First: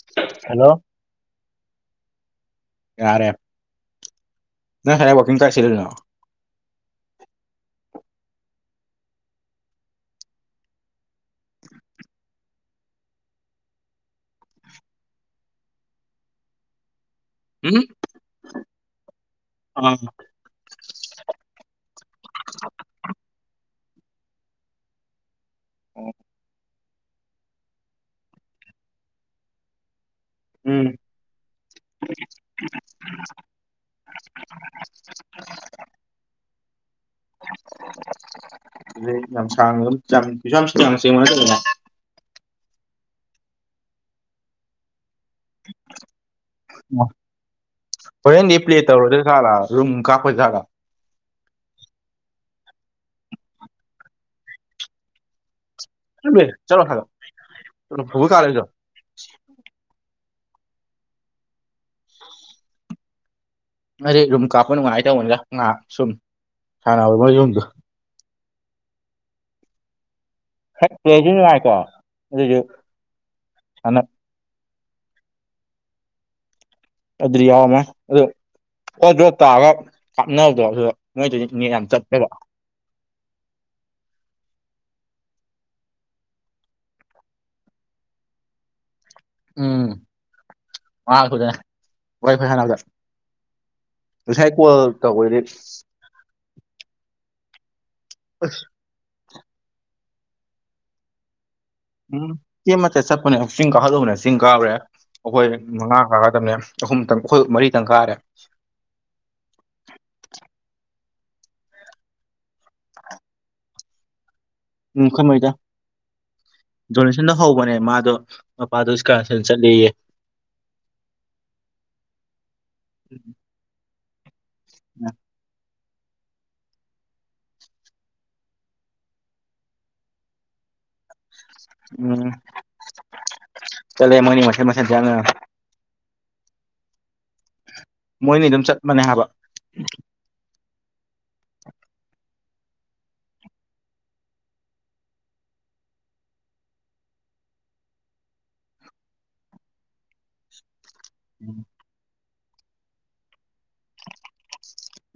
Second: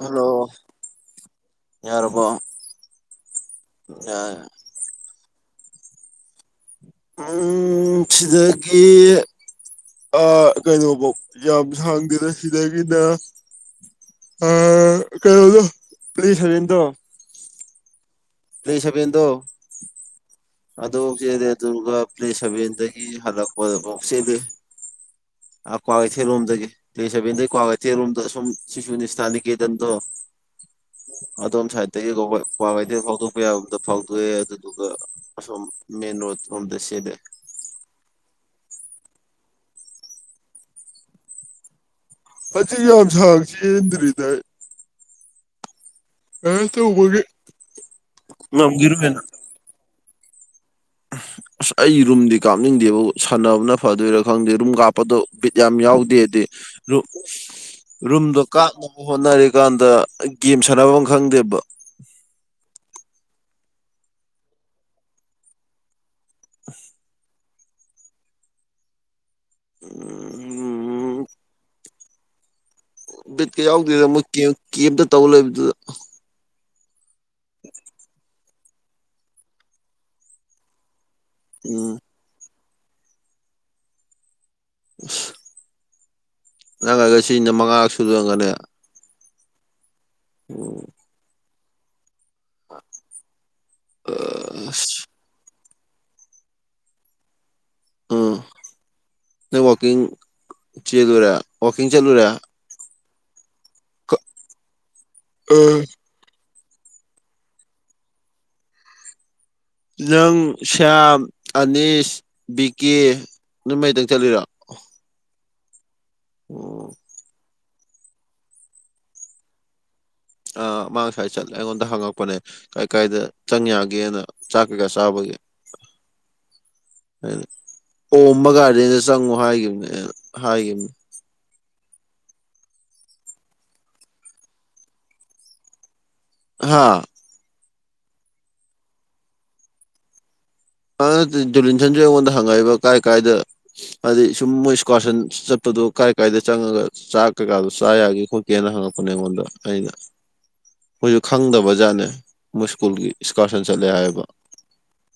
hello hello ꯌꯥꯔꯀꯣ ꯌꯥ ꯅ ꯍꯦꯔ ꯋꯥꯋꯀꯤꯡ ꯀꯥꯏ ꯁꯤ ꯅ ꯁꯤꯗꯗꯒꯤ ꯑ ꯀꯩꯅꯣꯐꯧ ꯌꯥꯝ ꯁꯥꯡꯗꯦꯅ ꯁꯤꯗꯒꯤꯅ ꯑ ꯀꯩꯅꯣꯗ ꯄꯂꯤꯁꯕꯤꯟꯗꯣ ꯎꯝ ꯂꯩꯁꯕꯤꯟꯗ ꯑꯥ ꯑꯗꯨꯐꯥꯎ ꯆꯦꯜꯂꯦ ꯑꯗꯨꯒ ꯄ꯭ꯂꯦ ꯁꯚꯦꯟꯗꯒꯤ ꯍꯜꯂꯛꯄꯗꯐꯥꯎ ꯆꯦꯜꯂꯤ ꯀ꯭ꯋꯥꯀꯩꯊꯦꯜꯔꯣꯝꯗꯒꯤ ꯁꯥꯕꯦꯟꯗꯒꯤ ꯀ꯭ꯋꯥ ꯀꯩꯊꯦꯜꯔꯣꯝꯗ ꯁꯨꯝ ꯁꯤꯁꯨ ꯅꯤꯁꯊꯅꯤ ꯀꯦꯗꯟꯗꯣ ꯎꯝ ꯑꯗꯣꯝ ꯁꯥꯏꯗꯠꯇꯒꯤ ꯋꯥꯩꯗꯒꯤ ꯐꯥꯎꯗꯣꯛꯄ ꯌꯥꯕꯗ ꯐꯥꯎꯗꯣꯛꯑꯦ ꯑꯗꯨꯗꯨꯒ ꯃꯥꯝ ꯃꯟ ꯔꯣꯝꯗꯁꯦꯗ ꯝ ꯁꯤ ꯊꯅꯁꯦ [unintelligible] ꯆ ꯌꯥꯝ ꯌꯥꯝ ꯁꯥꯒꯁꯤꯗꯤꯔꯤ ꯇꯥꯏ ꯇꯧꯕꯒꯤ ꯍꯣꯔꯦꯟꯗꯤ ꯄ꯭ꯂꯦ ꯇꯧꯔꯗ ꯉꯝꯈꯤꯔꯣꯏꯅ ꯁꯥꯂꯨꯝ ꯀꯥꯄꯖꯒꯥ ꯑꯁ ꯑꯩ ꯔꯨꯝꯗꯤ ꯀꯥꯞꯅꯤꯡꯗꯦꯕꯕꯨ ꯁꯥꯟꯅꯕꯅ ꯐꯗꯣꯏꯔꯥ ꯈꯪꯗꯦ ꯔꯨꯝ ꯀꯥꯞꯄꯗꯣꯕꯤ ꯌꯥꯝ ꯌꯥꯎꯗꯦ ꯍꯥꯏꯗꯤ ꯆꯠꯂꯨꯍꯦ ꯆꯠꯂꯣ ꯍꯥꯏꯕ ꯆꯠꯂꯣ ꯐꯨꯠꯕꯣꯜ ꯀꯥ ꯔꯨꯝꯗꯣ ꯂꯩꯗꯣ ꯀꯥꯛꯞꯅꯕ ꯍꯣꯠꯅꯔꯤ ꯀꯥꯟꯗ ꯒꯦꯝ ꯁꯥꯟꯅꯕ ꯈꯪꯗꯦꯕ ꯑꯗꯨꯩ ꯔꯨꯝ ꯀꯥꯞꯄ ꯅꯨꯡꯉꯥꯏꯅ ꯇꯧꯕꯅꯤꯒ ꯉꯥꯏꯍꯥꯛ ꯁꯨꯝ ꯁꯥꯟꯅꯅꯕ ꯃꯣꯏ ꯔꯨꯝꯗꯣ ꯎꯝ ꯍꯦꯛ ꯀꯦꯁꯨ ꯅꯨꯡꯉꯥꯏꯀꯣ ꯑꯗꯨꯁꯨꯅ ꯀꯤꯕꯇ ꯇꯧꯂ ꯏꯕꯗꯨꯗ ꯑꯗꯨꯗꯤ ꯌꯥꯎꯔꯝꯃꯦ ꯑꯗꯨ ꯑꯣꯣ ꯭ꯔꯣꯞ ꯇꯥꯛꯑꯒ ꯀꯥꯞꯅꯕꯗꯣ ꯑꯗꯨꯗ ꯃꯣꯏ ꯑꯗꯨꯗꯤ ꯃꯤ ꯌꯥꯝ ꯎꯝ ꯆꯠꯇꯦꯕ [unintelligible] ꯅꯪ ꯍꯥꯏꯒ ꯁꯤꯅ ꯃꯉꯥꯔ ꯁꯨꯗꯒꯅꯦ ꯎꯝ ꯃꯉꯥꯔꯛ ꯁꯨꯗꯣꯏꯅꯦ ꯋꯥ ꯐꯩꯁꯥꯗ ꯑꯗꯨꯁꯥꯏ ꯀꯣ ꯑꯁ ꯀꯗꯤ ꯑꯁ ꯅ ꯋꯥꯀꯤꯡ ꯆꯂꯨꯔꯦ ꯋꯥꯀꯤꯡ ꯆꯂꯨꯔꯦ ꯁꯤ ꯆꯠꯄꯅꯦ ꯆꯤꯡ ꯀꯥꯍꯜꯂꯨꯕꯅꯦ ꯆꯤꯡ ꯀꯥꯈꯨꯔꯦ ꯑꯩꯈꯣꯏ ꯃꯉꯥ ꯀꯥꯒꯗꯕꯅꯦ ꯑꯍꯨꯝ ꯇꯪꯈꯣꯏ ꯃꯔꯤ ꯇꯪꯈꯥꯔꯦ ꯅꯪ ꯁ꯭ꯌꯥꯝ ꯑꯅꯤꯁ ꯕꯤꯀꯦ ꯅꯣꯏꯃꯥꯏꯗꯪ ꯆꯠꯂꯤꯔꯣ ꯎꯝ ꯀꯩꯍꯩꯗ ꯑꯣ ꯗꯣꯂꯁꯟꯗ ꯍꯧꯕꯅꯦꯕ ꯃꯥꯗꯣ ꯄꯄꯥꯗ ꯏꯁꯀ ꯁꯦꯟꯁ ꯂꯩꯦ ꯃꯥ ꯉꯁꯥꯏ ꯆꯠꯂꯦ ꯑꯩꯉꯣꯟꯗ ꯍꯪꯉꯛꯄꯅꯦ ꯀꯥꯏ ꯀꯥꯏꯗ ꯆꯪ ꯌꯥꯒꯦꯅ ꯆꯥꯛ ꯀꯒ ꯆꯕꯒꯤ ꯑꯣꯝꯕ ꯒꯥꯔꯗꯦꯟꯗ ꯆꯪꯉꯨ ꯍꯥꯏꯈꯤꯕꯅꯦ ꯍꯥꯏꯒꯤꯈꯤꯕꯅꯤ ꯎꯝ ꯆꯂꯦ ꯃꯅꯤ ꯃꯁ ꯃꯁꯉ ꯍꯥꯥ ꯃꯣꯏꯅꯤ ꯑꯗꯨꯝ ꯆꯠ ꯃꯅꯦ ꯍꯥꯏꯕ ꯖꯨꯂꯤꯟꯁꯟꯁꯨ ꯑꯩꯉꯣꯟꯗ ꯍꯪꯉꯛꯏꯕ ꯀꯥꯏ ꯀꯥꯏꯗ ꯍꯥꯏꯗꯤ ꯁꯨꯝ ꯃꯣꯏ ꯏꯁꯀ꯭ꯋꯥꯁꯟ ꯆꯠꯄꯗꯣ ꯀꯥꯏ ꯀꯥꯏꯗ ꯆꯪꯉꯒ ꯆꯥꯛ ꯀꯩꯀꯥꯗꯣ ꯆꯥ ꯌꯥꯒꯦ ꯈꯣꯠꯀꯦꯅ ꯍꯉ ꯄꯨꯟꯅ ꯃꯗ ꯑꯗ ꯃꯣꯏꯁꯨ ꯈꯪꯗꯕꯖꯥꯠꯅꯦ ꯃꯣꯏ ꯁ꯭ꯀꯨꯜꯒꯤ ꯏꯁꯀꯥꯔꯁꯟ ꯆꯠꯂꯦ ꯍꯥꯏꯕ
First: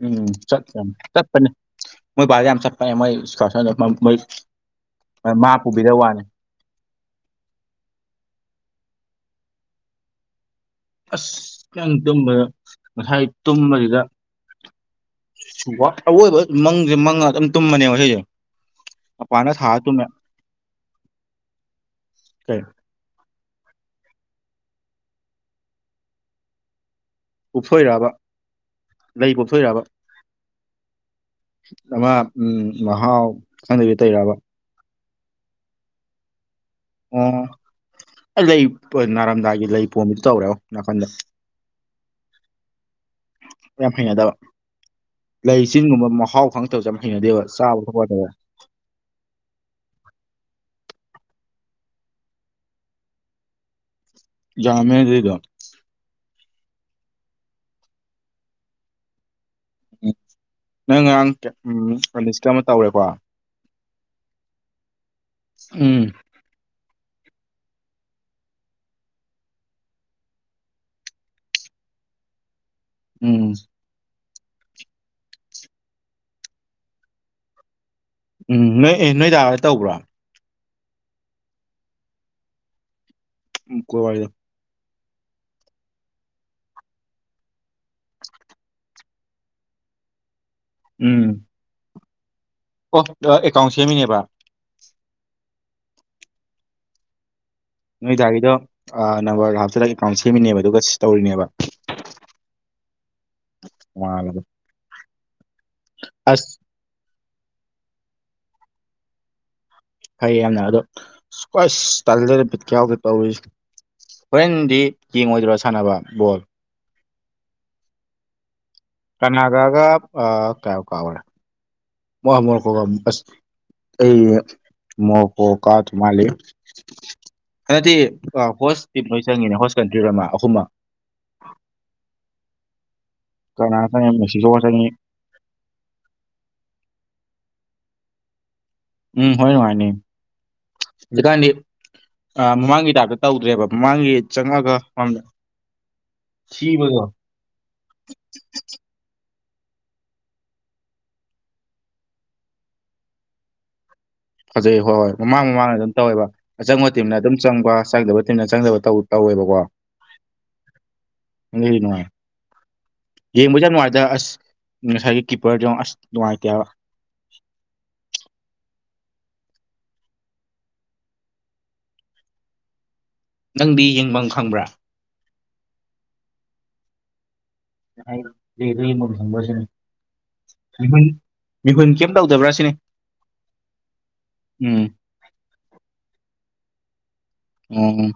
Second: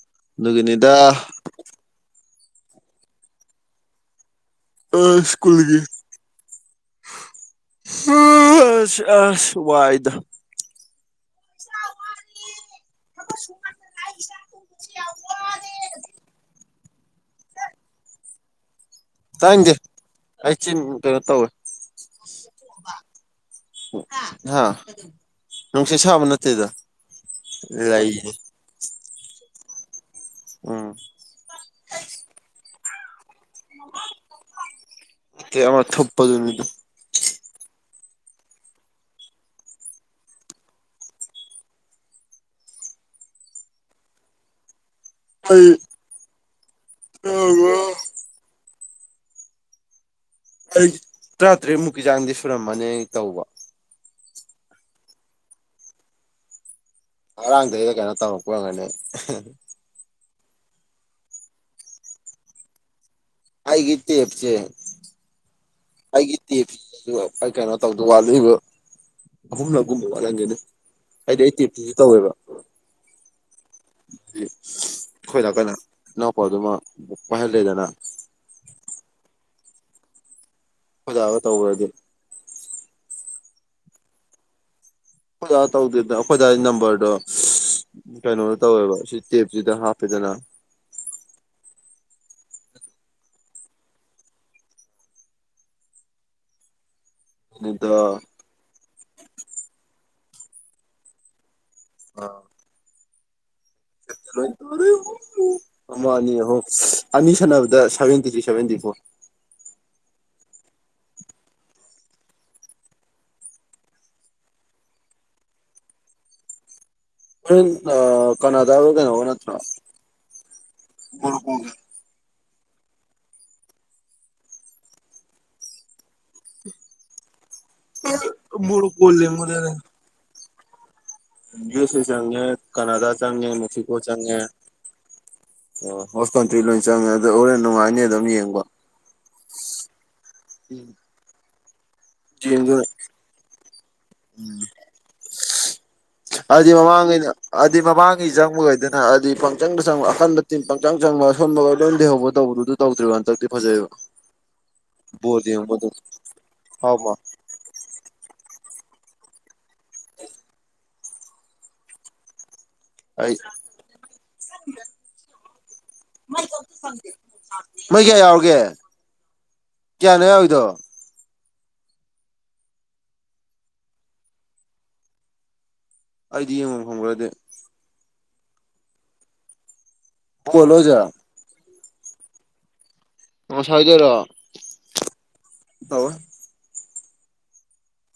ꯎꯝ ꯆꯠ ꯆꯄꯅꯦ ꯃꯣꯏꯖ ꯁꯄꯅꯦ ꯃꯣꯏ ꯈꯔꯣꯏ ꯑ ꯁꯀꯨꯜꯒꯤ ꯑꯁ ꯋꯥꯏꯗ ꯑꯁꯇꯪ ꯇꯨꯝꯕꯗ ꯉꯁꯥꯏ ꯇꯨꯝꯕꯁꯤꯗ ꯑꯋꯣꯏꯕ ꯃꯪꯁꯦ ꯃꯪꯉ ꯑꯗꯨꯝ ꯇꯨꯝꯃꯅꯦꯕ ꯁꯤꯁꯦ ꯇꯖꯦ ꯑꯩꯁꯤ ꯇꯧꯕ ꯀꯩ ꯍꯥ ꯅꯨꯡꯁꯤ ꯁꯕ ꯅꯠꯇꯦꯗ ꯄꯞꯊꯣꯏꯔꯕ ꯂꯩꯅꯤ ꯂꯩ ꯄꯞꯊꯣꯏꯕ ꯎꯝ ꯑꯃ ꯎꯝ ꯃꯍꯥꯎ ꯈꯪꯗꯕꯤ ꯇꯩꯔꯕ ꯑꯃ ꯊꯣꯄꯖꯃꯤꯗ ꯑꯣ ꯑꯩ ꯂꯩ ꯅꯥꯔꯝꯗꯥꯏꯒꯤ ꯂꯩ ꯄꯣꯝꯝꯕ ꯇꯧꯔꯦ ꯅꯥꯀꯟꯗ [inaudible] ꯀ ꯐ ꯌꯥꯗꯕ ꯑꯩ ꯂꯩꯆꯤꯟꯒꯨꯝꯕ ꯃꯍꯥꯎ ꯈꯪꯗꯕ ꯆ ꯌꯥꯝ ꯍꯩꯅꯗꯦꯕ ꯆꯥꯕ ꯈꯛꯄꯗꯕ ꯑꯩ ꯇꯔꯥꯇꯔꯦꯠ ꯃꯨꯛꯀꯤ ꯆꯥꯡꯗꯤ ꯁꯨꯔꯝꯃꯅꯤ ꯇꯧꯕ ꯌꯥꯝ ꯂꯩꯗ ꯉꯔꯥꯡꯗꯩꯗ ꯀꯩꯅꯣ ꯇꯧꯔꯛꯄꯒꯅꯤ ꯎꯝ ꯅꯪ ꯉꯔꯥꯡ ꯎ ꯂꯤꯁ ꯑꯃ ꯇꯧꯔꯦꯀꯣ ꯑꯩꯒꯤ ꯇꯦꯞꯁꯦ ꯎꯝ ꯑꯩꯒꯤ ꯇꯞꯁꯦ ꯑꯗꯨ ꯑꯩ ꯀꯩꯅꯣ ꯇꯧꯗ ꯋꯥꯠꯂꯤꯕ ꯑꯍꯨꯝꯅꯒꯨꯝꯕ ꯋꯥꯠꯍꯟꯒꯅꯤ ꯍꯥꯏꯗꯤ ꯑꯩ ꯇꯦꯞꯇꯤꯁꯨ ꯇꯧꯋꯦꯕ ꯎꯝ ꯑꯩꯈꯣꯏꯗ ꯀꯣꯏꯅ ꯏꯅꯥꯎꯄꯥꯗꯨꯃ ꯑꯣꯏꯥꯏꯍꯜꯂꯦꯗꯅ ꯎꯝ ꯅꯣꯏ ꯑꯦ ꯅꯣꯏ ꯇꯗꯥ ꯇꯧꯕ꯭ꯔꯣ ꯑꯣꯖꯥꯕ ꯇꯧꯕ꯭ꯔꯗꯤ ꯀꯣꯏ ꯋꯥꯔꯤꯗ ꯑꯩꯈꯣꯏꯖꯥ ꯇꯧꯗꯦꯗꯅ ꯑꯩꯈꯣꯏꯖꯥꯒꯤ ꯅꯝꯕꯔꯗꯣ ꯀꯩꯅꯣ ꯇꯧꯋꯦꯕ ꯁꯤ ꯇꯦꯞꯁꯤꯗ ꯍꯥꯞꯄꯦꯗꯅ ꯎꯝ ꯑꯣ ꯑꯦꯀꯥꯎꯟ ꯁꯦꯝꯃꯤꯅꯦꯕ ꯑꯗꯨꯗ ꯅꯣꯏꯗꯥꯒꯤꯗꯣ ꯅꯝꯕꯔ ꯍꯥꯞꯇꯗ ꯑꯦꯀꯥꯎꯟ ꯁꯦꯝꯃꯤꯅꯦꯕ ꯑꯗꯨꯒ ꯁꯤ ꯇꯧꯔꯤꯅꯦꯕ ꯇꯣꯉꯥꯜꯂꯕ ꯃꯥꯅꯤ ꯑꯁ ꯍ ꯑꯅꯤ ꯁꯥꯟꯅꯕꯗ ꯁꯚꯦꯟꯇꯤ ꯊ꯭ꯔꯤ ꯁꯚꯦꯟꯇꯤ ꯐꯣꯔ ꯐꯩ ꯌꯥꯝꯅ ꯑꯗꯣ ꯁꯀꯋꯥ ꯇꯜꯂꯦꯗ ꯄꯤꯠ ꯌꯥꯎꯗ ꯇꯧꯔꯤꯁꯦ ꯍꯣꯔꯦꯟꯗꯤ ꯌꯦꯡꯉꯣꯏꯗ꯭ꯔꯣ ꯁꯥꯟꯅꯕ ꯕꯣꯜ ꯀꯅꯥ ꯀꯅꯥꯒꯥꯒ ꯀꯌꯥ ꯀꯥꯎꯔꯦ ꯃꯣꯏ ꯁ ꯑꯩ ꯃꯀꯥ ꯊ ꯃꯥꯜꯂꯤꯦ ꯍꯗꯤ ꯍꯣꯁ ꯃꯣꯔꯣꯀꯣ ꯇꯔꯤꯞ ꯂꯣꯏ ꯆꯪꯉꯤꯅꯦ ꯍꯣꯁ ꯀꯟꯇ꯭ꯔꯤ ꯑꯃ ꯑꯍꯨꯝ ꯑꯃ ꯁ ꯆꯪꯦ ꯀꯅꯥꯗꯥ ꯆꯪꯉꯦ ꯀꯅꯥ ꯃꯦꯛꯁꯤꯀꯣ ꯆꯪꯉꯤ ꯆꯪꯉꯦ ꯃꯦꯛꯁꯤꯀꯣ ꯆꯪꯉꯤ ꯍꯣꯁ ꯀꯟꯇ꯭ꯔꯤ ꯂꯣꯏꯅ ꯆꯪꯉꯦ ꯑꯗꯨ ꯍꯣꯔꯦꯟ ꯅꯨꯡꯉꯥꯏꯅꯤ ꯑꯗꯨꯝ ꯌꯦꯡꯕ ꯎꯝ ꯍꯣꯏ ꯅꯨꯡꯉꯥꯏꯅꯤ ꯍꯧꯖꯤꯛꯀꯥꯟꯗꯤ ꯑ ꯌꯦꯡꯗꯣꯏꯅꯦ ꯃꯃꯥꯡꯒꯤ ꯇꯥꯏꯞꯇ ꯇꯧꯗ꯭ꯔꯦꯕ ꯃꯃꯥꯡꯒꯤ ꯆꯪꯉꯒ ꯃꯝꯗ ꯍꯥꯏꯗꯤ ꯊꯤꯕꯗꯣ ꯃꯃꯥꯡꯉꯩꯅ ꯍꯥꯏꯗꯤ ꯃꯃꯥꯡꯉꯩ ꯆꯪꯕꯈꯩꯗꯅ ꯑꯗꯨꯗꯤ ꯄꯪꯆꯪꯗ ꯆꯪꯕ ꯑꯀꯟꯕ ꯇꯤꯟ ꯄꯪꯆꯪ ꯆꯪꯕꯒ ꯁꯣꯟꯝꯕꯒ ꯂꯣꯏ ꯂꯩꯍꯧꯕ ꯇꯧꯕꯗꯨꯗ ꯇꯧꯗ꯭ꯔꯤꯕꯣ ꯍꯟꯗꯛꯇꯤ ꯐꯖꯩꯌꯦꯕ ꯐꯖꯩ ꯍꯣꯏ ꯍꯣꯏ ꯃꯃꯥꯡ ꯃꯃꯥꯡꯗ ꯑꯗꯨꯝ ꯇꯧꯋꯦꯕ ꯑꯆꯪꯕ ꯍꯥꯎꯃ ꯇꯤꯝꯅ ꯑꯗꯨꯝ ꯆꯪꯕ ꯆꯪꯗꯕ ꯇꯤꯝꯅ ꯆꯪꯗꯕ ꯇꯧꯋꯦꯕꯀꯣ ꯅꯨꯡꯉꯥꯏ ꯑꯩ ꯌꯦꯡꯕꯁꯨꯦ ꯌꯥꯝ ꯅꯨꯡꯉꯥꯏꯇ ꯑꯁ ꯉꯁꯥꯏꯒꯤ ꯀꯤꯞꯄꯔꯗꯣ ꯑꯁ ꯅꯨꯡꯉꯥꯏꯇꯦꯕ ꯃꯣꯏ ꯀꯌꯥ ꯌꯥꯎꯔꯤꯒꯦ ꯀꯌꯥꯅꯣ ꯌꯥꯎꯔꯤꯗꯣ ꯅꯪꯗꯤ ꯌꯦꯡꯐꯝ ꯈꯪꯕ꯭ꯔꯥ ꯑꯩꯗꯤ ꯌꯦ ꯃ ꯐꯪꯕꯗꯤ ꯑꯩ ꯂꯩꯈ ꯏꯃ ꯊꯪꯕꯁꯤꯅ ꯍꯣꯂꯣꯖ ꯃꯤꯍꯨꯟ ꯀꯩꯝ ꯇꯧꯗꯕ꯭ꯔꯥ ꯁꯤꯅꯤ ꯑꯣ ꯁꯖꯔ ꯎꯝ ꯑꯣꯝ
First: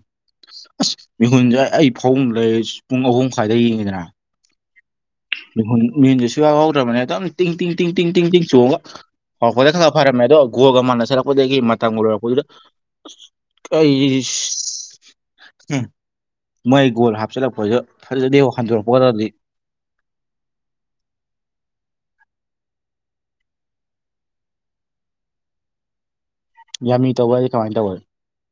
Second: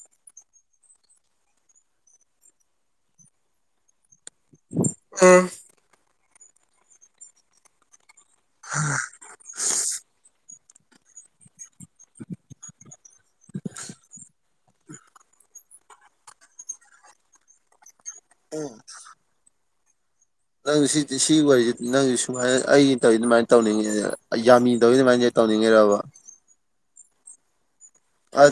ꯑꯁ ꯃꯤꯍꯨꯟꯁꯦ ꯑꯩ ꯐꯥꯎ ꯂꯩ ꯄꯨꯡ ꯑꯍꯨꯝ ꯁ꯭ꯋꯥꯏꯗ ꯌꯦꯡꯉꯤꯗꯅ ꯃꯤꯟꯁ ꯁꯨ ꯌꯥꯎꯧꯗ꯭ꯔꯕꯅꯦ ꯑꯗꯨꯝ ꯇꯤꯡ ꯇꯤꯡ ꯇꯤꯡ ꯇꯤꯡ ꯇꯤꯡ ꯇꯤꯡ ꯆꯣꯡꯉꯒ ꯍꯧꯔꯛꯄꯗ ꯈꯔ ꯐꯔꯝꯃꯦ ꯑꯗꯣ ꯒꯣꯒ ꯃꯥꯟꯅ ꯁꯂꯛꯄꯗꯒꯤ ꯇꯥꯡ ꯋꯥꯄꯗꯨꯗ ꯑꯩ ꯎ ꯃꯣꯏ ꯒꯣꯜ ꯍꯥꯞꯆꯤꯜꯂꯛꯄꯁꯨ ꯐꯖꯗꯤ ꯍꯟꯗꯣꯔꯛꯄ ꯇꯔꯗꯤ ꯅꯪ ꯁꯤꯒꯤ ꯋꯥꯔꯤꯁꯤ ꯅꯪꯁꯨ ꯁꯨꯃꯥꯏꯅ ꯑꯩ ꯇꯧꯔꯤ ꯑꯗꯨꯃꯥꯏꯅ ꯇꯧꯅꯤꯡꯉꯤ ꯌꯥꯝꯃꯤ ꯇꯧꯔꯤ ꯑꯗꯨꯃꯥꯏꯅ ꯇꯧꯅꯤꯡꯉꯔꯕ ꯌꯥꯝꯃꯤ ꯇꯧꯕꯗꯤ ꯀꯃꯥꯏꯅ ꯇꯧ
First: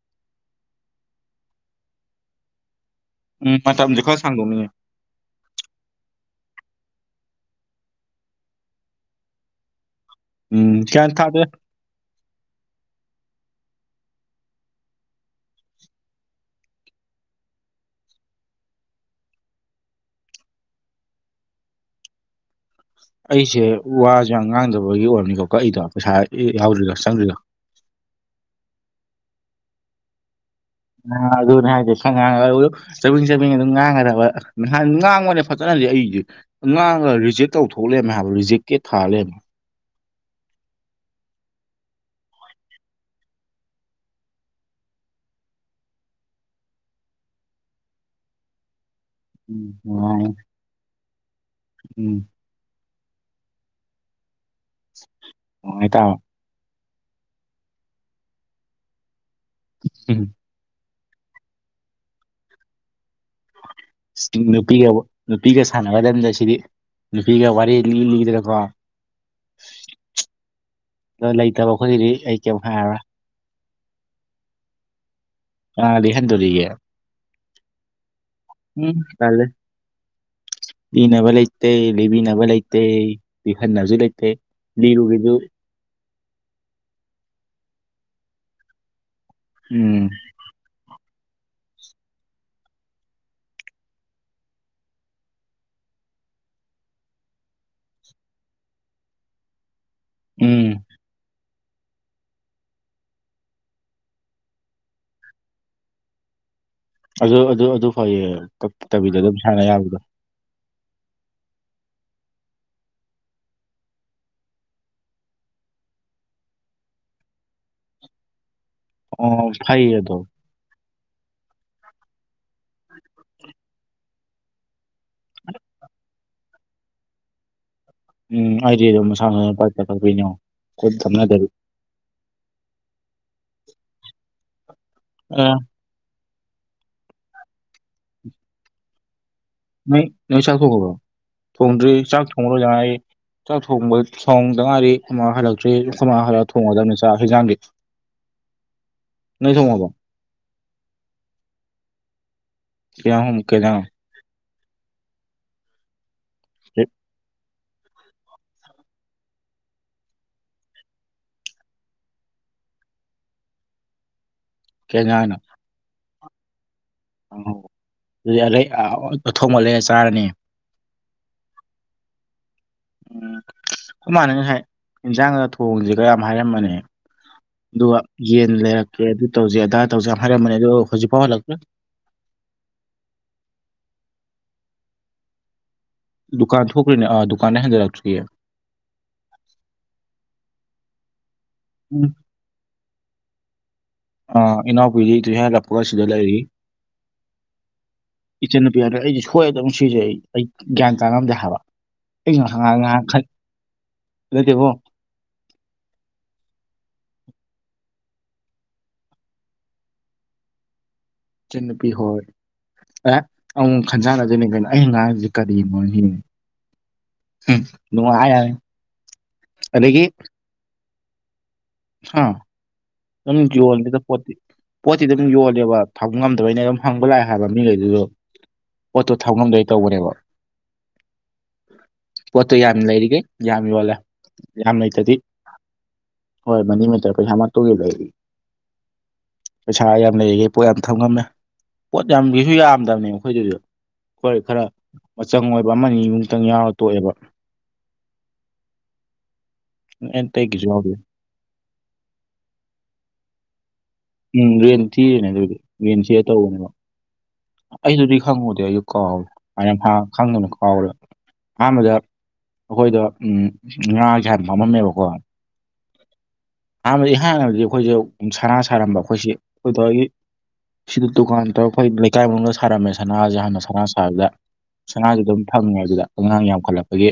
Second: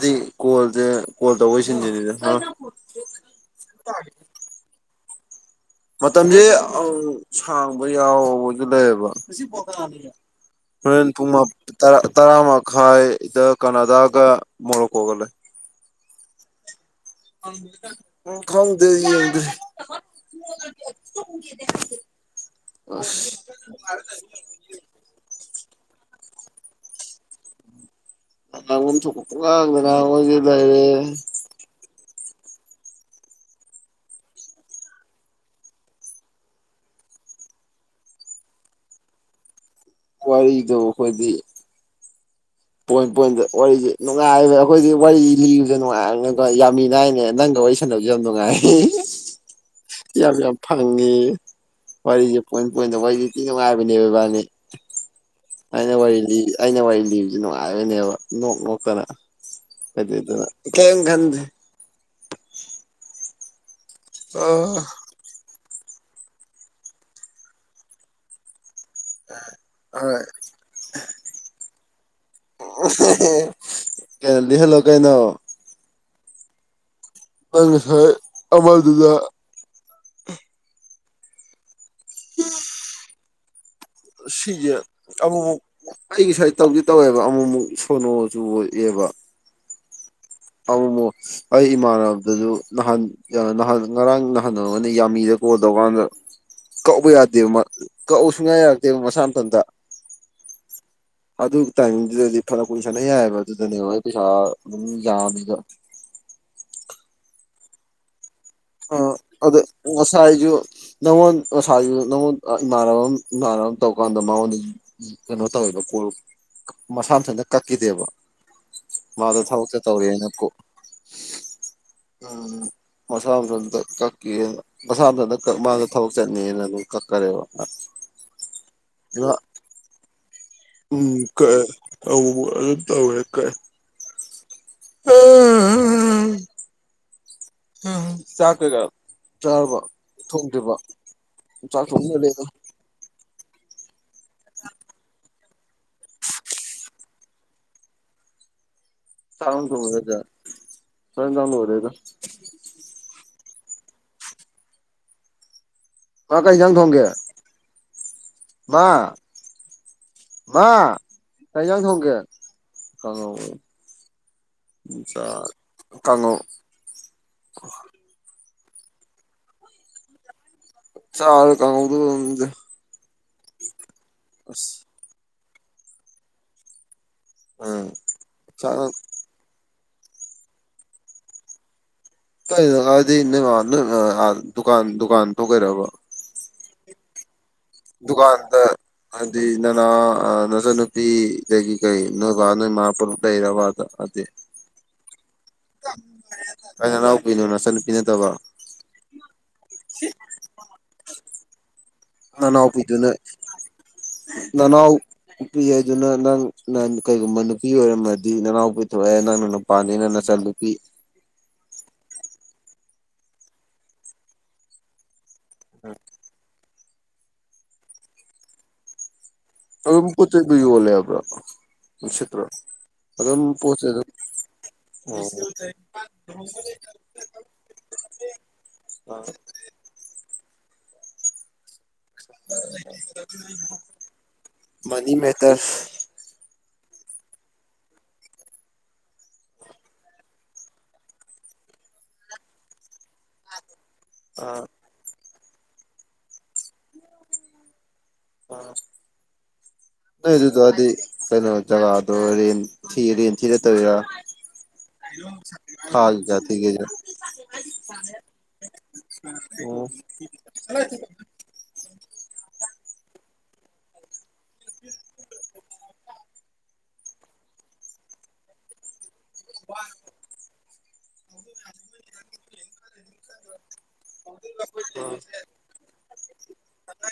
ꯗꯤ ꯀꯣꯜꯁꯦ ꯀꯣꯜ ꯇꯧꯕꯩ ꯁꯤꯟꯁꯤꯗ ꯎꯝ ꯃꯇꯝꯁꯦ ꯈꯔ ꯁꯥꯡꯗꯣꯛꯅꯤꯡꯉ ꯃꯇꯝꯁꯦ ꯁꯥꯡꯕ ꯌꯥꯎꯕꯁꯨ ꯂꯩꯌꯦꯕ ꯎꯝ ꯍꯣꯔꯦꯟ ꯒ꯭ꯌꯥꯟ ꯄꯨꯡ ꯇꯥꯗꯦ ꯇꯔꯥ ꯃꯈꯥꯏꯗ ꯀꯅꯥꯗꯒ ꯃꯣꯣꯔꯛ ꯍꯒꯂ ꯈꯗ ꯗ ꯑꯩꯁꯦ ꯋꯥꯁꯦ ꯌꯥꯝ ꯉꯥꯡꯗꯕꯒꯤ ꯑꯣꯏꯔꯅꯤꯀꯣ ꯀꯣ ꯑꯩꯗꯣ ꯄꯩꯁꯥ ꯑꯦ ꯌꯥꯎ꯭ꯔꯤꯒ ꯆꯪ꯭ꯔꯤꯒ ꯁꯨꯄꯗ ꯑ ꯑꯗꯨꯅꯦ ꯍꯥꯏꯦꯁ ꯉꯥꯡꯉ ꯆꯥꯃꯤꯟ ꯆꯥꯃꯤꯡ ꯑꯗꯨꯝ ꯉꯥꯡꯒꯗꯕ ꯅꯍꯥꯟ ꯉꯥꯡꯕꯅꯦ ꯐꯖꯅꯗꯤ ꯑꯩꯁꯦ ꯔꯤꯖꯦꯛ ꯇꯧꯊꯣꯛꯂꯦ ꯍꯥꯏꯕ ꯔꯤꯖꯦꯛꯀꯦ ꯊꯥꯜꯂꯦꯕ ꯋꯥꯔꯤꯗ ꯑꯩꯈꯣꯏꯗꯤ ꯄꯣꯏꯟ ꯄꯣꯏꯟꯗ ꯋꯥꯔꯤꯁꯤ ꯅꯨꯡꯉꯥꯏꯕ ꯑꯩꯈꯣꯏꯗꯤ ꯋꯥꯔꯤ ꯂꯤꯕꯁ ꯅꯨꯡꯉꯥꯏ ꯌꯥꯝꯃꯤꯅꯅꯦ ꯅꯪ ꯁꯥꯟꯗꯅꯕ ꯀꯝꯅꯨꯡꯉꯥꯏ ꯎꯝ ꯅꯨꯡꯉꯥꯏ ꯌꯥꯝ ꯌꯥꯝ ꯐꯥꯡꯉꯦ ꯎꯝ ꯋꯥꯔꯤ ꯋꯥꯔꯤꯦ ꯄ ꯀꯣꯏ ꯇꯧꯕꯩꯗꯤꯇꯤ ꯅꯨꯡꯉꯥꯏꯕꯅꯦꯕ ꯏꯕꯥꯅꯤ [unintelligible] ꯑꯩꯅ ꯇꯥꯕ ꯋꯥꯔꯤ ꯂꯤ ꯑꯩꯅ ꯋꯥꯔꯤ ꯂꯤꯕꯁꯤ ꯅꯨꯡꯉꯥꯏꯕꯣꯏꯅꯦꯕ ꯅꯣꯛ ꯅꯣꯛꯇꯅ ꯀ ꯑꯗꯨ ꯎꯝ ꯀꯝ ꯈꯟꯗꯦ ꯑꯣ ꯅꯨꯄꯤꯒ ꯅꯨꯄꯤꯒ ꯁꯥꯟꯅꯕꯗꯗ ꯁꯤꯗꯤ ꯅꯨꯄꯤꯒ ꯋꯥꯔꯤ ꯂꯤ ꯂꯤꯗꯅꯀꯣ ꯍꯣꯏ ꯑꯣ ꯂꯩꯇꯕ ꯈꯣꯗꯤꯗꯤ ꯑꯩ ꯀꯩꯝ ꯍꯥꯏ꯭ꯔꯥ ꯀꯗꯤꯍꯦꯜꯂ ꯀꯥꯏꯅ ꯍꯦꯟꯗꯣꯔꯤꯦ ꯃꯥꯉ ꯁꯔ ꯑꯃꯔ ꯑꯗꯨꯗ ꯅꯕꯂꯩꯇꯩ ꯂꯩꯕꯤ ꯅꯕꯂꯩꯇꯩ ꯁꯤꯒꯤ ꯑꯃꯕꯨꯕꯨ ꯑꯩꯒꯤ ꯁ꯭ꯋꯥꯗ ꯇꯧꯗꯤ ꯇꯧꯋꯦꯕ ꯑꯃꯨꯛ ꯑꯃꯨꯛ ꯁꯣꯅꯣꯁꯨ ꯑꯣꯏꯑꯦꯕ ꯎꯝ ꯑꯃ ꯑꯃꯨ ꯑꯩ ꯏꯃꯥꯟꯅꯕꯗꯁꯨ ꯅꯍꯥꯟ ꯅꯍꯥꯟ ꯉꯔꯥꯡ ꯅꯍꯥꯟꯅ ꯌꯥꯝꯃꯤꯗ ꯣ ꯇꯧꯀꯥꯟꯗ ꯀꯛꯎ ꯌꯥꯗꯦꯕ ꯀꯛꯎ ꯁꯨꯡꯌꯥ ꯌꯥꯔꯛꯇꯦꯕ ꯃꯁꯥ ꯃꯊꯟꯇ ꯎꯝ ꯑꯗꯨ ꯇꯥꯏꯃꯤꯡꯗꯨꯗꯗꯤ ꯐꯔ ꯀꯨꯏꯁꯅ ꯌꯥꯏꯑꯕ ꯑꯗꯨꯗꯅꯦꯕ ꯍꯣꯏ ꯄꯩꯁꯥ ꯑꯗꯨꯝ ꯌꯥꯅꯤꯗ ꯑꯗꯨ ꯑꯗꯨ ꯑꯗꯨ ꯐꯩꯌꯦ ꯑ ꯀꯛꯇꯕꯤꯗ ꯑꯗꯨꯝ ꯑꯗ ꯁꯥꯟꯅ ꯌꯥꯕꯗꯣ ꯃꯁꯥꯏꯖꯨ ꯅꯪꯉꯣꯟ ꯉꯁ ꯅꯉꯣꯟ ꯏꯃꯥꯟ ꯏꯃꯥꯟꯅꯕ ꯑꯃ ꯇꯧꯔꯀꯥꯟꯗ ꯃꯉꯣꯟꯗ ꯀꯩꯅꯣ ꯇꯧꯋꯦꯕꯣ ꯃꯁꯥ ꯃꯊꯟꯅ ꯀꯛꯈꯤꯗꯦꯕ ꯋꯥꯗ ꯑꯣ ꯊꯥꯎꯥꯎꯛꯇ ꯐꯩ ꯑꯗꯣ ꯇꯧꯒꯅꯀꯣ ꯎꯝ ꯃꯁꯥꯗ ꯀꯀꯤ ꯃꯁꯥꯝꯗꯗ ꯃꯥꯗ ꯊꯕꯛ ꯆꯠꯅꯦꯅ ꯑꯗꯨꯝ ꯀꯛꯈꯔꯦꯕ ꯎꯝ ꯑꯩꯗꯤ ꯑꯗꯨ ꯁꯥꯟꯅꯇꯩꯅꯣ ꯎꯝ ꯀꯥꯏ ꯊ ꯇꯧꯦ ꯀꯥꯏ ꯑ ꯎꯝ ꯎꯝ ꯆꯀꯒ ꯅ ꯅꯪ ꯆꯥꯛ ꯊꯣꯡꯈ꯭ꯔꯣ ꯊꯣꯡꯗ꯭ꯔꯤ ꯊꯣꯡ ꯆꯥꯛ ꯂꯣꯏꯔꯦꯗ ꯊꯣꯡꯈ꯭ꯔꯣ ꯌꯥ ꯆꯥꯛ ꯊꯣꯡꯕ ꯆꯣꯡꯗ ꯉꯥꯏꯔꯤꯦ ꯑꯃ ꯍꯜꯂꯛꯇ꯭ꯔꯦ ꯀ ꯍꯜꯂ ꯊꯣꯡꯉꯗꯕꯅꯤ ꯆ ꯍꯖꯥꯡꯒꯦ ꯁꯥꯎꯟ ꯊ ꯁꯌꯦꯟ ꯇꯗꯦꯗ ꯀꯅꯥ ꯄ ꯀ ꯌꯥꯡ ꯊꯣꯡꯒꯦ ꯃꯥ ꯀ ꯊꯒꯦ ꯀꯩ ꯍꯦꯟꯖꯥꯡꯅꯣ ꯀꯩ ꯑꯆꯥ ꯀꯥꯉꯨ ꯑ ꯑꯗꯨꯗꯤ ꯑ ꯊꯣꯡꯕ ꯂꯩ ꯆꯥꯔꯅꯤ ꯆ ꯀꯥꯎꯗ ꯎꯝ ꯈꯨ ꯃꯥꯥꯟꯅ ꯉꯁꯥꯏ ꯏꯟꯖꯥꯡꯗ ꯊꯣꯡꯁꯤꯒ ꯌꯥꯝ ꯍꯥꯏꯔꯃꯅꯤ ꯎꯝ ꯑꯗꯨꯒ ꯌꯦꯟ ꯆꯥꯛꯅ ꯂꯩꯔꯛꯀꯦ ꯑꯗꯨ ꯇꯧꯁꯦ ꯑꯗꯥ ꯇꯧꯖ ꯍꯥꯏꯔꯝꯝꯕꯅꯦ ꯑꯗꯨꯣ ꯍꯧꯖꯤꯛꯐꯥꯎ ꯍꯜꯂ꯭ꯔ ꯀꯗꯤ ꯅ ꯅ ꯗꯨꯀꯥꯟ ꯗꯨꯀꯥꯟ ꯊꯣꯛꯀꯥꯏꯔꯕ ꯗꯨꯀꯥꯟ ꯊꯣꯛꯈ꯭ꯔꯦꯅꯦ ꯑꯥ ꯗꯨꯀꯥꯟꯗꯩ ꯍꯟꯖꯜꯂꯛꯇ꯭ꯔꯤꯌꯦ ꯗꯨꯀꯥꯟꯗ ꯍꯥꯏꯗꯤ ꯅꯅꯥ ꯅꯆꯟꯅꯨꯄꯤ ꯂꯩꯒꯤ ꯀꯩ ꯅꯣꯏ ꯋꯥ ꯅꯣꯏ ꯃꯥꯄꯔ ꯎꯇꯔ ꯋꯥꯗ ꯑ ꯏꯅꯥꯎꯄꯤꯔꯤ ꯑꯗꯨꯨ ꯍꯥꯏꯒꯄꯒꯁꯤꯗ ꯂꯩꯔꯤ ꯀꯥꯏ ꯅꯅꯥꯎꯄꯤꯅꯣ ꯅꯆꯟꯅꯨꯄꯤ ꯅꯠꯇꯕ ꯏꯆꯟꯅꯨꯄꯤꯅ ꯑꯩꯁꯦ ꯁꯣꯏꯗ ꯅꯨꯡꯁꯤꯁꯦ ꯑꯩ ꯑꯩ ꯒ꯭ꯌꯥꯟ ꯇꯥꯉꯝꯗꯦ ꯍꯥꯏꯕ ꯑꯩ ꯉꯍꯥꯛ ꯉꯍꯥꯛ ꯉꯍꯥꯛ ꯅꯅꯥꯎꯄꯤꯗꯨꯅ ꯈꯟ ꯅꯠꯇꯦꯕꯣ ꯅꯅꯥꯎꯄꯤ ꯍꯥꯏꯗꯨꯅ ꯅꯪ ꯅꯪ ꯀꯩꯒꯨꯝꯕ ꯅꯨꯄꯤ ꯑꯣꯏꯔꯝꯃꯗꯤ ꯅꯅꯥꯎꯄꯤꯊꯑꯦ ꯅꯪꯅ ꯅꯨꯄꯥꯅꯤ ꯅ ꯅꯆ ꯅꯨꯄꯤ ꯏꯆꯟꯅ ꯅꯨꯄꯤ ꯍꯣꯏ ꯑꯦ ꯑꯃꯨ ꯈꯟꯖꯥꯟꯅꯗꯣꯏꯅꯦ ꯀꯩꯅꯣ ꯑꯩ ꯑꯉꯥꯡ ꯀꯔꯤ ꯅꯨꯡꯉꯥꯏ ꯌꯥꯅꯤ ꯑꯗꯨꯝ ꯄꯣꯠ ꯆꯩꯗꯨ ꯌꯣꯜꯂꯦ ꯍꯥꯏꯕ꯭ꯔꯥ ꯍꯥ ꯅꯨꯡꯁꯤꯠꯇ꯭ꯔꯣ ꯑꯗꯨꯝ ꯌꯣꯜꯂꯤꯦꯗ ꯄꯣꯠꯇꯤ ꯄꯣꯠꯇꯤ ꯑꯗꯨꯝ ꯌꯣꯜꯂꯦꯕ ꯊꯕ ꯉꯝꯗꯕꯩꯩꯅ ꯑꯗꯨꯝ ꯍꯪꯕ ꯂꯥꯛꯑꯦ ꯍꯥꯏꯕ ꯃꯤꯈꯩꯗꯨ ꯑꯣꯇꯣ ꯊꯥꯎꯃꯒꯩ ꯀꯧꯕꯅꯦꯕ ꯄꯣꯠꯇꯣ ꯌꯥꯝꯃꯤ ꯂꯩꯔꯤꯒꯦ ꯌꯥꯝꯃꯤ ꯋꯥꯂꯦ ꯌꯥꯝ ꯃꯅꯤ ꯂꯩꯇꯗꯤ ꯃꯦꯇꯔ ꯍꯣꯏ ꯃꯅꯤ ꯇꯔꯐꯁꯃ ꯇꯒꯤ ꯂꯩꯔꯤ ꯄꯩꯁꯥ ꯌꯥꯝ ꯂꯩꯔꯤꯈꯩ ꯄꯣꯠ ꯌꯥꯝ ꯊꯝꯉꯝꯃꯦ ꯄꯣꯠ ꯌꯥꯝꯒꯤꯁꯨ ꯌꯥꯝꯗꯕꯅꯦ ꯑꯩꯈꯣꯏꯗꯨꯁꯨ ꯈꯣꯏ ꯈꯔ ꯑꯥ ꯃꯆꯪ ꯑꯣꯏꯕ ꯑꯃꯅꯤ ꯑ ꯑꯃꯨꯛꯇꯪ ꯌꯥꯎꯔ ꯇꯣꯛꯑꯦꯕ ꯅꯗꯨ ꯑꯇꯩꯒꯤꯁꯨ ꯑꯗꯤ ꯌꯥꯎꯗꯦ ꯀꯅ ꯖꯒꯥꯗꯣ ꯔꯔꯤ ꯊ ꯔꯔꯤ ꯊ ꯌꯥ ꯎꯝ ꯔꯦꯟ ꯊꯤꯔꯤꯅꯦ ꯑꯗꯨꯒꯤ ꯔꯦꯟ ꯊꯥ ꯊꯤꯔ ꯆ ꯇꯧꯕꯅꯦꯕ ꯊꯒꯦꯖ ꯑꯩꯗꯨꯗꯤ ꯈꯪꯉꯨꯗꯦ ꯑꯩꯁꯨ ꯑꯣ ꯀꯥꯎꯔꯦꯅ ꯈꯪꯗꯅ ꯀꯥꯎꯔꯦ ꯑꯍꯥꯟꯕꯗ ꯑꯩꯈꯣꯏꯗꯣ ꯎꯝ ꯉꯥꯒꯤ ꯍꯥꯟꯅ ꯐꯝꯃꯝꯃꯦꯕꯀꯣ ꯑꯍꯥꯟꯕꯗꯤꯍꯥꯟꯥꯟꯕꯗꯤ ꯑꯩꯈꯣꯏꯁꯦ ꯁꯅꯥ ꯁꯥꯔꯝꯕ ꯑꯩꯈꯣꯏꯁꯤ ꯑꯩꯈꯣꯏꯒꯤ ꯁꯤꯗ ꯗꯨꯀꯥꯟ ꯇꯧꯔ ꯑꯩꯈꯣꯏ ꯂꯩꯀꯥꯏ ꯃꯅꯨꯡꯗ ꯁꯥꯔꯝꯃꯦ ꯁꯅꯥꯁꯦ ꯍꯥꯟꯅ ꯁꯅꯥ ꯁꯥꯕꯗ ꯁꯉꯥꯏꯁꯨ ꯑꯗꯨꯝ ꯑꯥ ꯐꯪꯉꯦ ꯑꯗꯨꯗ ꯑꯉꯥꯡ ꯌꯥꯝ ꯆꯥꯎꯈꯠꯂꯛꯄꯒꯤ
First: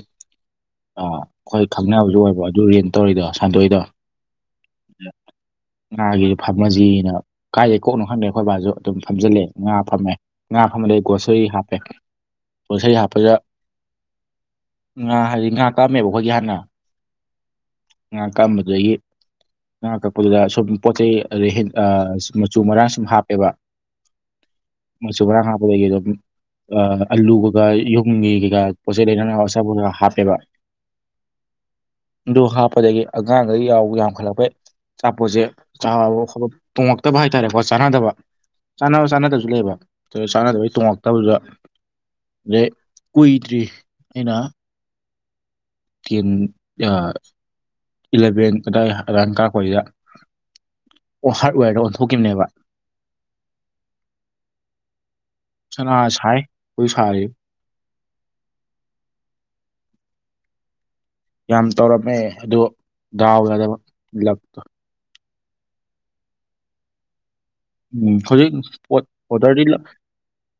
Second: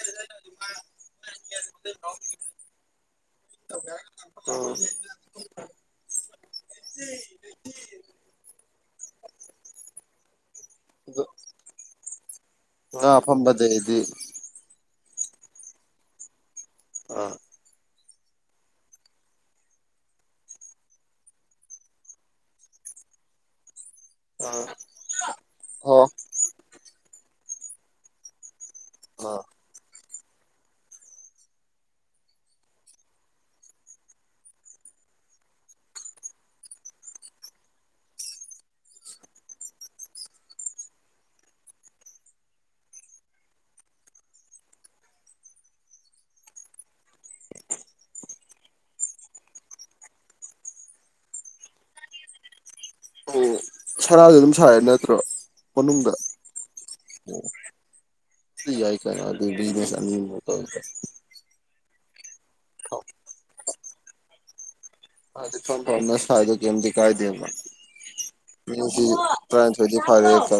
ꯑꯩꯈꯣꯏ ꯈꯪꯅꯕꯁꯨ ꯑꯣꯏꯕꯣ ꯑꯗꯨ ꯔꯦ ꯇꯧꯔꯤꯗꯣ ꯁꯟꯗꯣꯛꯏꯗꯣ ꯑ ꯉꯥꯒꯤꯁꯨ ꯐꯝꯃꯖꯤꯅ ꯀꯥꯏꯗꯦ ꯀꯣꯛꯅꯣ ꯈꯪꯗꯦ ꯑꯩꯈꯣꯏ ꯕꯥꯁꯨ ꯑꯗꯨꯝ ꯐꯝꯖꯤꯜꯂꯦ ꯉꯥ ꯐꯝꯃꯦ ꯉꯥ ꯐ ꯃ ꯁꯔꯤ ꯍꯥꯄꯦ ꯑ ꯐꯝꯕꯇꯩꯗꯤ ꯉꯥ ꯍꯥꯏꯗꯤ ꯉꯥ ꯇꯥꯑꯝꯃꯦꯕ ꯑꯩꯈꯣꯏꯒꯤ ꯍꯥꯟꯅ ꯑꯥ ꯉꯍꯥꯛ ꯀꯔꯝꯕꯗꯒꯤ ꯉꯥ ꯀꯛꯄꯗꯨꯗ ꯁꯨꯝ ꯄꯣꯠ ꯆꯩ ꯑꯗꯩ ꯃꯆꯨ ꯃꯔꯥꯡ ꯁꯨꯝ ꯍꯥꯞꯄꯦꯕ ꯑꯥ ꯃꯁꯨꯥ ꯍꯥ ꯄ ꯂꯩꯦ ꯍꯣ ꯑꯜꯂꯨ ꯀꯒꯥ ꯌꯨꯡ ꯀꯀꯥ ꯄꯁꯤ ꯑꯥ ꯆꯥ ꯄꯨ ꯍꯥꯄ ꯑꯦꯕ ꯅꯨ ꯍꯞ ꯑꯗꯒꯤ ꯑꯉꯥꯡꯗ ꯌꯥꯎꯕ ꯌꯥꯝꯈꯠꯂꯛꯄꯩ ꯑꯆꯥꯄꯣꯠꯁꯦ ꯇꯣꯡꯉꯛꯇꯕ ꯍꯥꯏꯇꯥꯔꯦꯀꯣ ꯆꯥꯟꯅꯗꯕ ꯆꯥꯅꯕ ꯆꯥꯅꯗꯕꯁꯨ ꯂꯩꯕ ꯑꯗꯨ ꯆꯥꯅꯗꯕꯩ ꯇꯣꯡꯉꯛꯇꯕꯁꯨ ꯀꯨꯏꯇ꯭ꯔꯤ ꯑꯅꯥ ꯇꯦꯟ ꯏꯂꯚꯦꯟ ꯑꯗꯥꯏ ꯑꯗꯨꯥꯟ ꯀꯥꯔꯄꯁꯤꯗ ꯑꯣ ꯍꯥꯔꯠꯋꯦꯔꯗ ꯑꯣꯟꯊꯣꯛꯈꯤꯕꯅꯦꯕ ꯑꯣ ꯁꯔꯁꯨ ꯑꯗꯨꯝ ꯁꯥꯔꯦ ꯅꯠꯇ꯭ꯔꯣ ꯃꯅꯨꯡꯗ ꯄꯣꯏ ꯐꯥꯏ ꯁꯤ ꯀꯥꯏꯅꯗꯤ ꯖꯅꯦꯁ ꯌꯥꯝ ꯇꯧꯔꯝꯃꯦ ꯑꯗꯨ ꯗꯥꯎꯒꯗꯕ ꯂꯛꯇꯣ ꯑꯗꯤ ꯐꯣꯟ ꯐꯅ ꯐꯥꯏꯗꯣ ꯀꯗꯤ ꯀꯥꯏꯗ ꯎꯝ ꯍꯧꯖꯤꯛ ꯄꯣꯠ ꯑꯣꯗꯔꯗꯤ ꯇꯁ ꯐꯔ ꯆ